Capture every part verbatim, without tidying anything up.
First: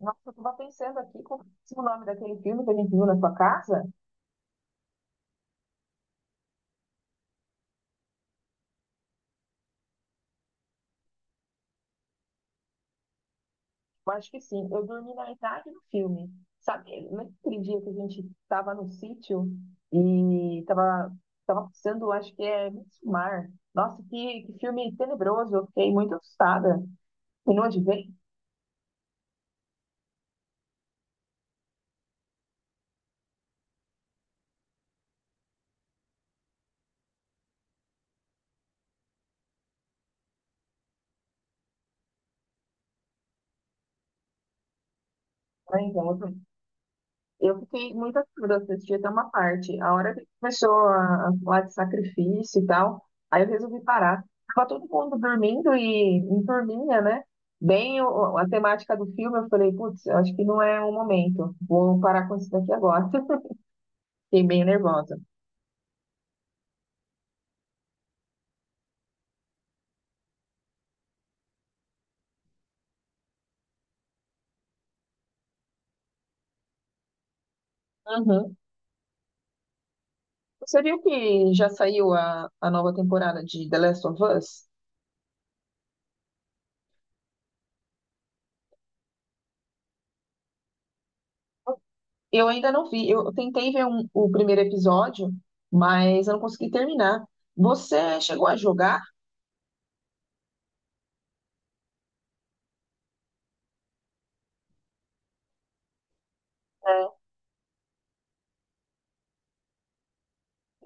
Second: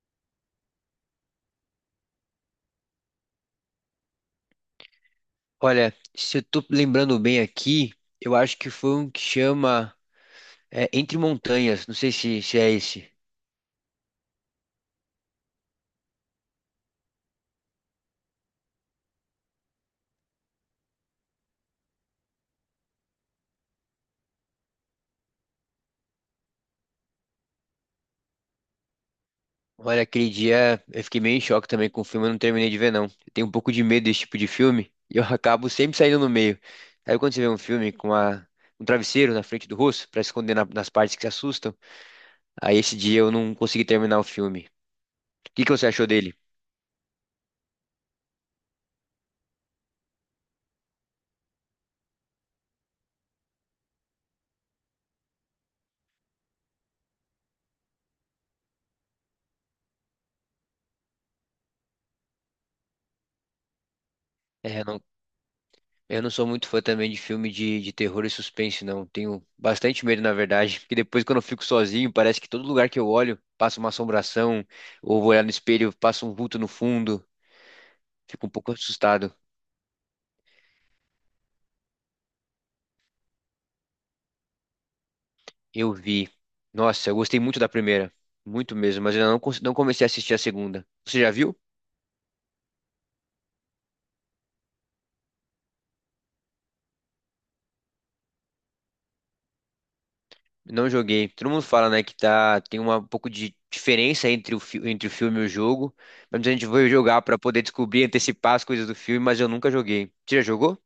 Nossa, eu tava pensando aqui qual é o nome daquele filme que a gente viu na sua casa? Olha, se eu tô lembrando bem aqui, eu acho que foi um que chama é, Entre Montanhas. Não sei se, se é esse. Eu acho que sim, eu dormi na metade do filme. Sabe, naquele dia que a gente estava no sítio e estava tava passando, acho que é Midsommar. Nossa, que, que filme tenebroso, eu fiquei muito assustada. E não adivinhei, Olha, aquele dia eu fiquei meio em choque também com o filme, eu não terminei de ver, não. Eu tenho um pouco de medo desse tipo de filme e eu acabo sempre saindo no meio. Sabe quando você vê um filme com a- um travesseiro na frente do rosto pra esconder na- nas partes que se assustam? Aí esse dia eu não consegui terminar o filme. O que que né? você achou Então, dele? assim, eu fiquei muito assustada, eu assisti até uma parte. A hora que começou a, a falar de sacrifício e tal, aí eu resolvi parar. Tava todo mundo dormindo e em turminha, né? Bem o- a temática do filme, eu falei, putz, eu acho que não é o momento. Vou parar com isso daqui agora. Fiquei bem É, nervosa. eu não sou muito fã também de filme de, de terror e suspense, não. Tenho bastante medo, na verdade, porque depois quando eu fico sozinho, parece que todo lugar que eu olho passa uma assombração, ou vou olhar no espelho, passa um vulto no fundo. Fico um Uhum. pouco assustado. Você viu que já saiu a, a nova temporada de The Last of Us? Eu vi. Nossa, eu gostei muito da primeira. Muito mesmo, mas eu não, cons- não comecei a assistir a segunda. Você já viu? Eu ainda não vi. Eu tentei ver um- o primeiro episódio, mas eu não consegui terminar. Você chegou a jogar? Não joguei. Todo mundo fala, né, que tá, tem uma, um pouco de diferença entre o, fi- entre o filme e o jogo. Mas a gente vai jogar pra poder descobrir, antecipar as coisas do filme, mas eu nunca joguei. Você já jogou?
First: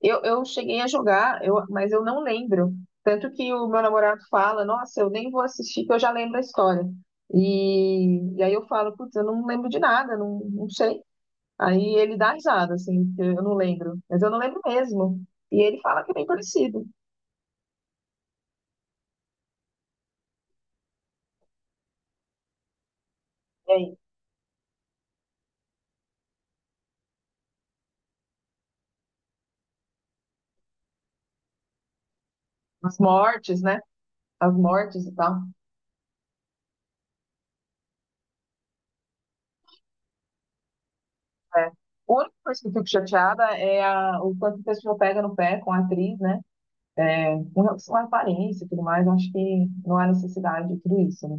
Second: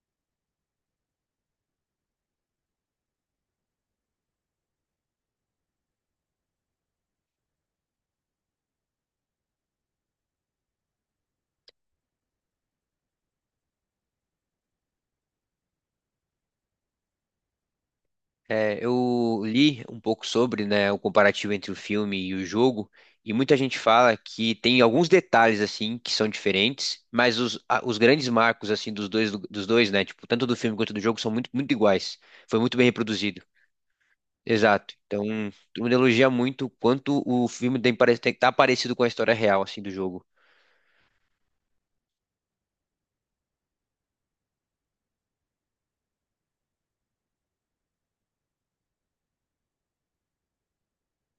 Eu, eu cheguei a jogar, eu, mas eu não lembro. Tanto que o meu namorado fala, nossa, eu nem vou assistir, que eu já lembro a história. E, e aí eu falo, putz, eu não lembro de nada, não, não sei. Aí ele dá risada, assim, porque eu não lembro. Mas eu não lembro mesmo. E ele fala que é bem parecido. É, eu li um pouco sobre, né, o comparativo entre o filme e o jogo, e muita E gente aí, fala que tem alguns detalhes assim que são diferentes, mas os, a- os grandes marcos assim dos dois, dos dois, né, tipo, tanto do filme quanto do jogo são muito, muito iguais. Foi muito bem as reproduzido. mortes, né? As Exato. mortes e Então, tal. todo mundo elogia muito quanto o filme tem, pare- tem tá parecido com a história real assim do jogo. É. A única coisa que eu fico chateada é a- o quanto o pessoal pega no pé com a atriz, né? É, com relação à aparência e tudo mais, eu acho que não há necessidade de tudo isso, né?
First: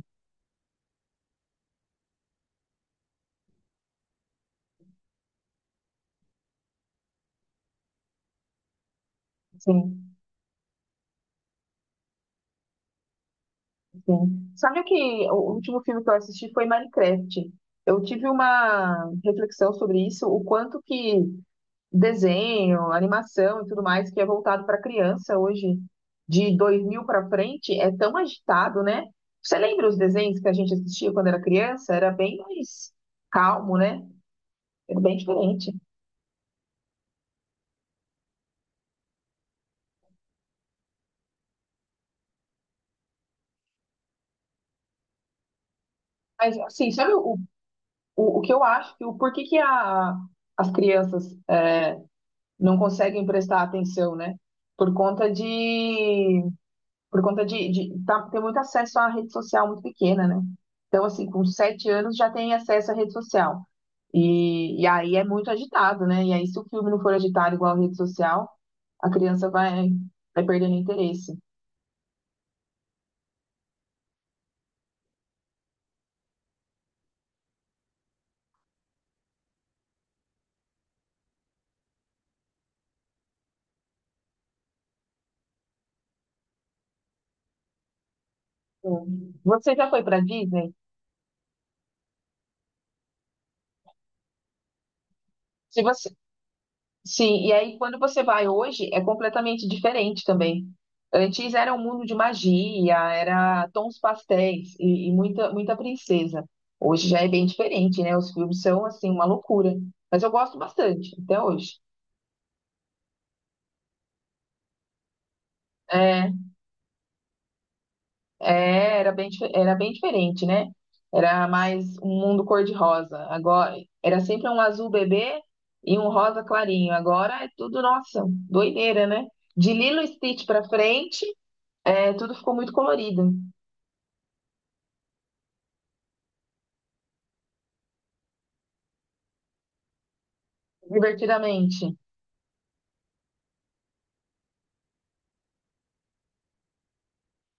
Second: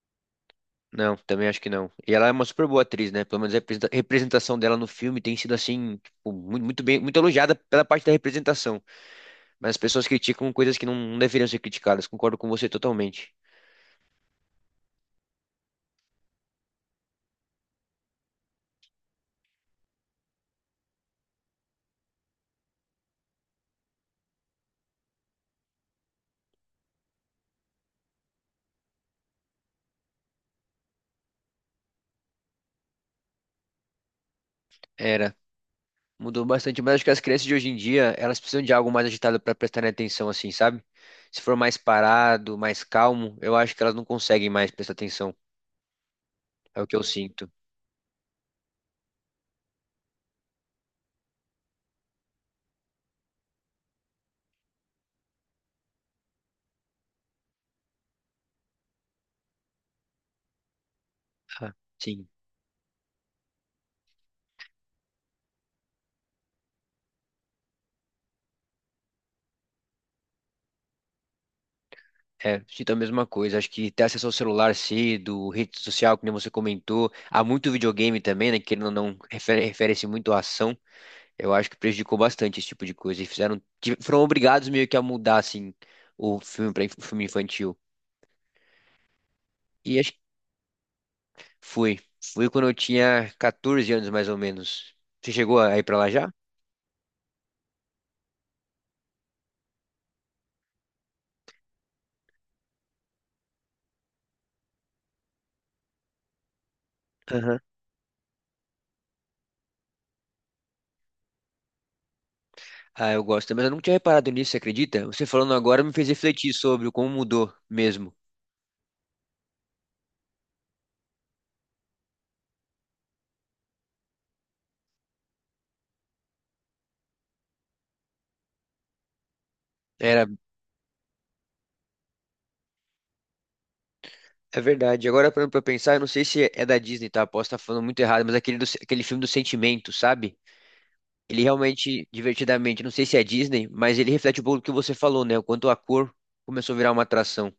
Não, também acho que não. E ela é uma super boa atriz, né? Pelo menos a representa- representação dela no filme tem sido assim, tipo, mu- muito bem, muito elogiada pela parte da representação. Mas as pessoas Sim. criticam coisas que não não deveriam ser criticadas. Concordo com você totalmente. Sim. Sabe o que o último filme que eu assisti foi Minecraft. Eu tive uma reflexão sobre isso, o quanto que desenho, animação e tudo mais que é voltado para criança hoje, de dois mil para frente, é tão agitado, né? Você lembra os desenhos que a gente assistia quando era criança? Era bem mais calmo, né? Era bem Era. diferente. Mudou bastante, mas acho que as crianças de hoje em dia, elas precisam de algo mais agitado para prestarem atenção, assim, sabe? Se for mais parado, mais calmo, eu acho que elas não conseguem mais prestar atenção. Mas, É o assim, que eu sabe o, sinto. o, o que eu acho que o porquê que a, as crianças é, não conseguem prestar atenção, né? Por conta de, por conta de, de tá- ter muito acesso à rede social muito pequena, né? Então, assim, com Ah, sete anos sim. já tem acesso à rede social. E, e aí é muito agitado, né? E aí, se o filme não for agitado igual a rede social, a criança vai, vai perdendo interesse. É, sinto a mesma coisa. Acho que ter acesso ao celular cedo, rede social, que nem você comentou, há muito videogame também, né? Querendo ou não, refere- refere-se muito à ação. Eu acho que prejudicou bastante esse tipo de coisa. E fizeram, tive- foram obrigados meio que a mudar, assim, o filme para filme infantil. Sim. Você já E foi acho para que Disney? fui. Fui quando eu tinha catorze anos, mais ou menos. Você chegou a Se ir pra você, lá já? Sim, e aí quando você vai hoje é completamente diferente também. Antes era um mundo de magia, era tons pastéis e, e muita, muita princesa. Hoje já é bem Aham. diferente, né? Os filmes são assim uma loucura. Mas eu gosto bastante até hoje. Ah, eu gosto, mas eu não tinha reparado nisso, você acredita? Você falando agora me fez É, refletir sobre como mudou mesmo. é, era bem, dife- era bem diferente, né? Era mais um mundo cor-de-rosa. Agora era sempre um azul bebê e um rosa clarinho. Agora é tudo, nossa, doideira, né? De Lilo e Era. Stitch pra frente. É, tudo ficou muito colorido, É verdade. Agora, parando pra pensar, eu não sei se é da Disney, tá? Posso estar falando muito errado, mas aquele, do- aquele filme do sentimento, sabe? Ele divertidamente. realmente, divertidamente, não sei se é Disney, mas ele reflete um pouco do que você falou, né? O quanto a cor começou a virar uma atração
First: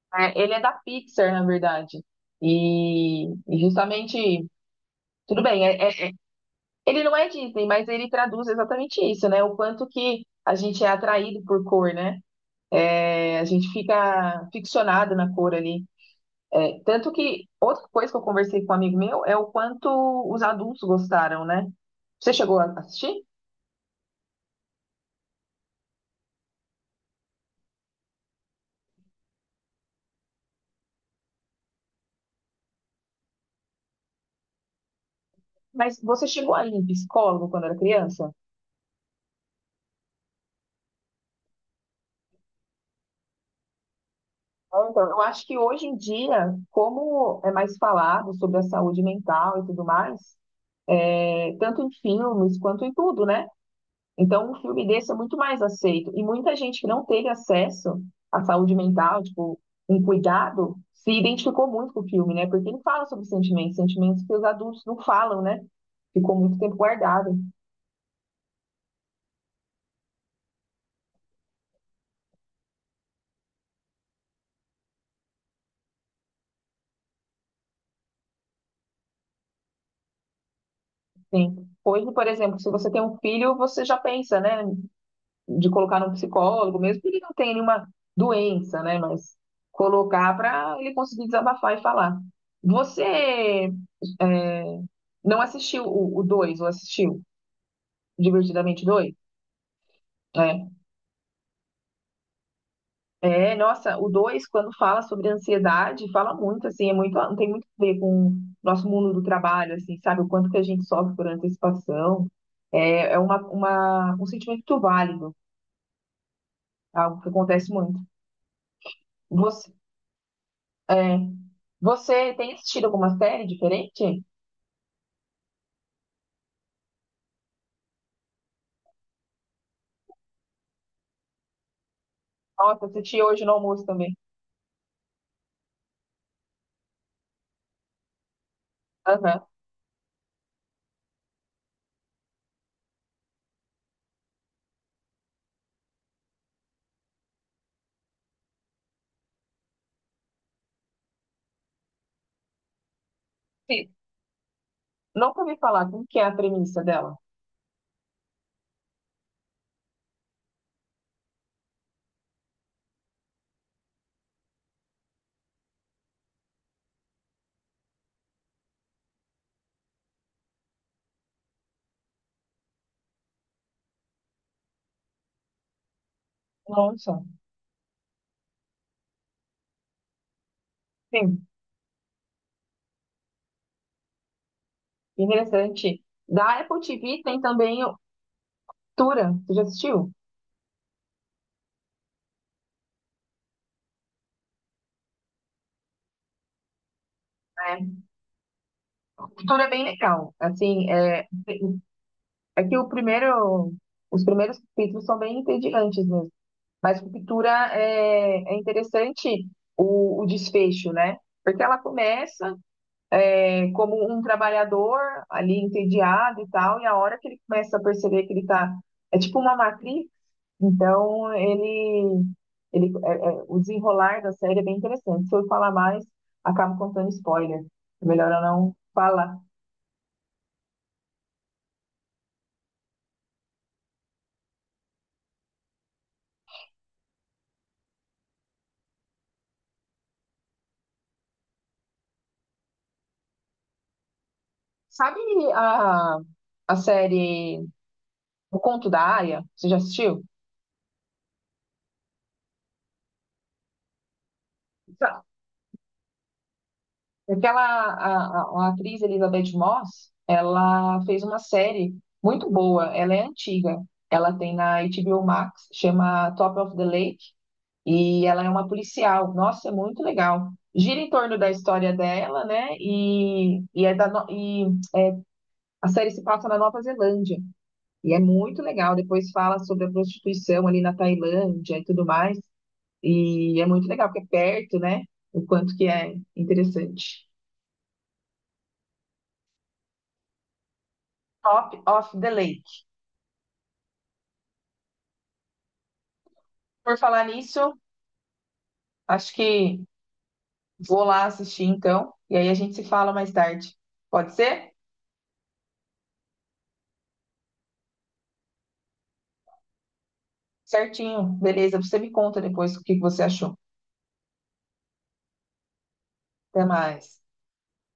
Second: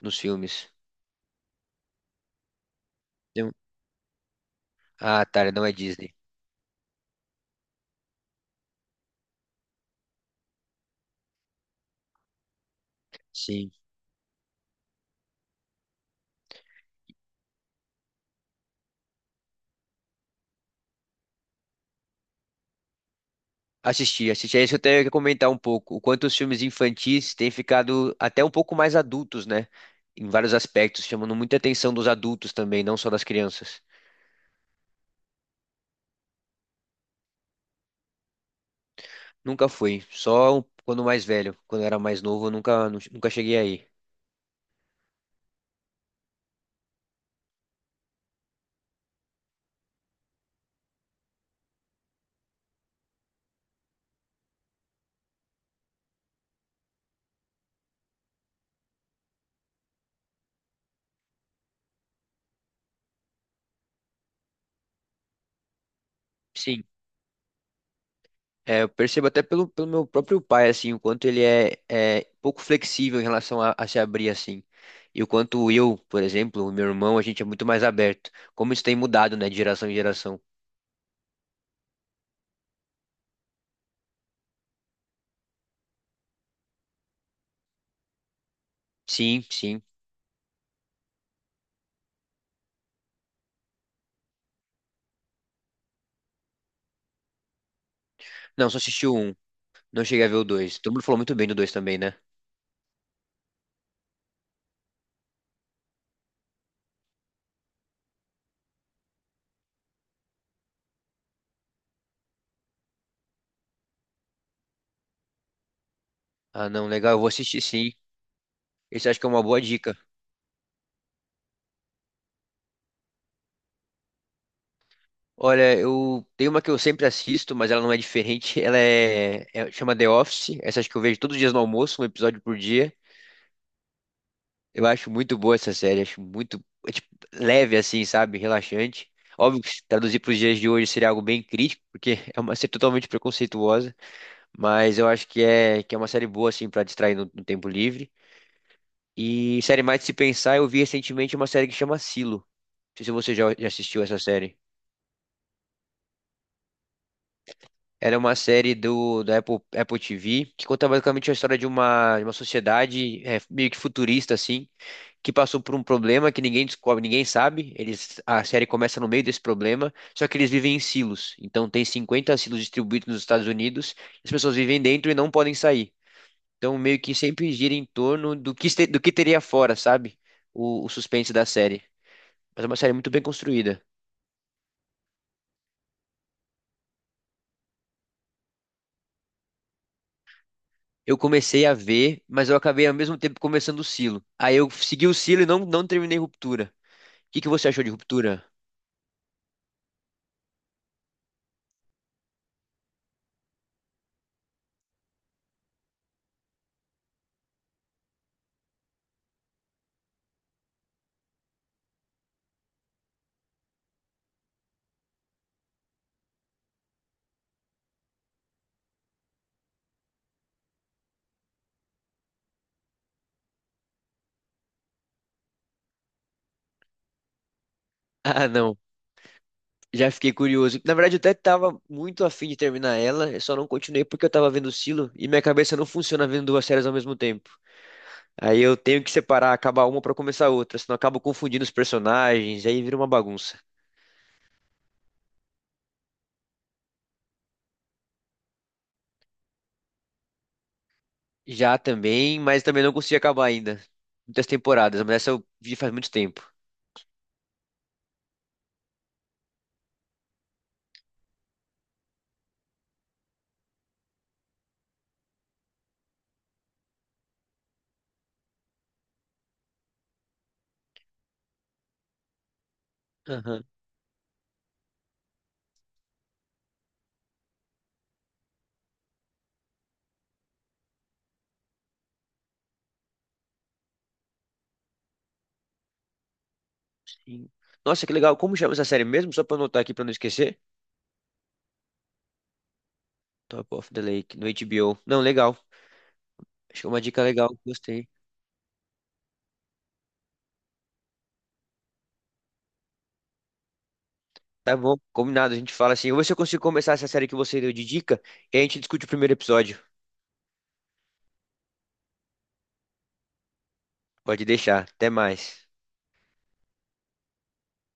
nos É, ele é filmes. da Pixar, na verdade. E, Tem- um, e justamente, Ah, tudo tá, bem, não é é- é- Disney. ele não é Disney, mas ele traduz exatamente isso, né? O quanto que a gente é atraído por cor, né? É, a gente Sim. fica ficcionado na cor ali. É, tanto que outra coisa que eu conversei com um amigo meu é o quanto os adultos gostaram, né? Você chegou a assistir? Assisti, assisti. É isso que eu tenho que comentar um pouco. O quanto os filmes infantis têm ficado até um pouco mais adultos, né? Em vários aspectos, chamando muita atenção dos adultos também, não só das crianças. Mas você chegou a ir em psicólogo quando era criança? Nunca fui, só quando mais velho. Quando eu era mais novo, eu nunca, nu- nunca cheguei aí. É, então, eu acho que hoje em dia, como é mais falado sobre a saúde mental e tudo mais, é, tanto em filmes quanto em tudo, né? Então, um filme desse é muito mais aceito. E muita gente que não teve acesso à saúde mental, tipo, um cuidado, se identificou muito com o filme, né? Porque ele fala sobre sentimentos, sentimentos que os adultos não falam, né? Ficou muito tempo Sim, guardado. é, eu percebo até pelo, pelo meu próprio pai, assim, o quanto ele é, é pouco flexível em relação a, a se abrir, assim. E o quanto eu, por exemplo, o meu irmão, a gente é muito mais aberto. Como isso tem mudado, né, de geração em geração. Sim. Hoje, por exemplo, se você tem um filho, você já pensa, né? De colocar num psicólogo mesmo, porque ele não tem nenhuma doença, né? Mas Sim, sim. colocar para ele conseguir desabafar e falar. Você é, não assistiu o dois? Ou assistiu Não, só Divertidamente assisti dois? o um, não cheguei a ver o É. dois. Todo mundo falou muito bem do dois também, né? É, nossa, o dois quando fala sobre ansiedade, fala muito, assim, é muito, tem muito a ver com o nosso mundo do trabalho, assim, sabe? O quanto que a gente sofre por antecipação. É, é uma, uma, um sentimento válido, Ah, não, legal, eu algo vou que assistir acontece sim. muito. Esse acho que é uma boa Você dica. É. Você tem assistido alguma série diferente? Olha, eu tenho uma que eu sempre assisto, mas ela não é diferente. Ela é, é- chama The Office. Essa acho que eu vejo todos os dias no almoço, um episódio por Nossa, dia. assisti hoje no almoço também. Eu acho muito boa essa série, acho muito é, tipo, leve assim, sabe? Relaxante. Aham. Óbvio que se traduzir para os dias de hoje seria algo bem crítico, porque é uma série totalmente preconceituosa, mas eu acho que é que é uma série boa assim para distrair no, no tempo livre. E série mais de se pensar, eu vi recentemente uma série que chama Silo. Não sei se você já já Sim. assistiu essa série. Nunca ouvi falar. Como que é a premissa dela? Era uma série do, da Apple, Apple T V que conta basicamente a história de uma, de uma sociedade é, meio que futurista, assim, que passou por um problema que ninguém descobre, ninguém sabe. Eles, a série começa no meio desse problema, só que eles vivem em silos. Então tem cinquenta silos distribuídos nos Estados Unidos, as pessoas vivem dentro e não podem sair. Então meio que Nossa. sempre gira em torno do que, este- do que teria fora, sabe? O, o suspense da Sim. série. Mas é uma série muito bem construída. Interessante. Da Apple T V tem também o Tura. Você já assistiu? Eu comecei a ver, mas eu acabei ao mesmo tempo começando o Silo. Aí eu segui o Silo e não, não terminei Ruptura. O que que você achou de É. Ruptura? Tura é bem legal. Assim, é, é que o primeiro, os primeiros capítulos são bem entediantes mesmo. Mas Ruptura é, é interessante o, o desfecho, né? Porque ela começa como um trabalhador ali entediado e tal, e a hora que ele começa a perceber que ele tá, é tipo uma matriz, então ele, ele é- é- o desenrolar da série é bem interessante. Se eu falar mais, acabo contando spoiler. É melhor eu Ah, não não. falar. Já fiquei curioso. Na verdade, eu até tava muito afim de terminar ela, eu só não continuei porque eu tava vendo o Silo e minha cabeça não funciona vendo duas séries ao mesmo tempo. Aí eu tenho que separar, acabar uma pra começar outra, senão eu acabo confundindo os personagens, aí vira uma bagunça. Sabe a, a série O Conto da Aia? Você já assistiu? Já também, mas também não consegui acabar ainda. Muitas temporadas, mas essa eu vi faz muito tempo. Aquela a, a, a atriz Elizabeth Moss, ela fez uma série muito boa, ela é antiga. Ela tem na H B O Max, chama Top of the Lake, e ela é uma policial. Nossa, é muito legal. Gira em torno da história dela, né? E, e, é da, no- e a série se passa na Nova Zelândia. E é muito legal. Depois fala sobre a prostituição ali na Tailândia e tudo mais. E é muito legal, porque é perto, né? O quanto que é interessante. Sim. Nossa, que legal. Como chama essa série mesmo? Só pra eu anotar aqui pra não esquecer. Top of the Lake. Top of the Lake, no H B O. Não, legal. Acho que é Por uma dica falar legal. nisso, Gostei. acho que vou lá assistir então, e aí a gente se fala mais tarde. Pode ser? Tá bom, combinado. A gente fala assim. Eu vou ver se eu consigo começar essa série que você deu de dica e a gente discute o primeiro episódio. Certinho, beleza. Você me conta depois o que que você achou. Pode deixar. Até mais. Até mais.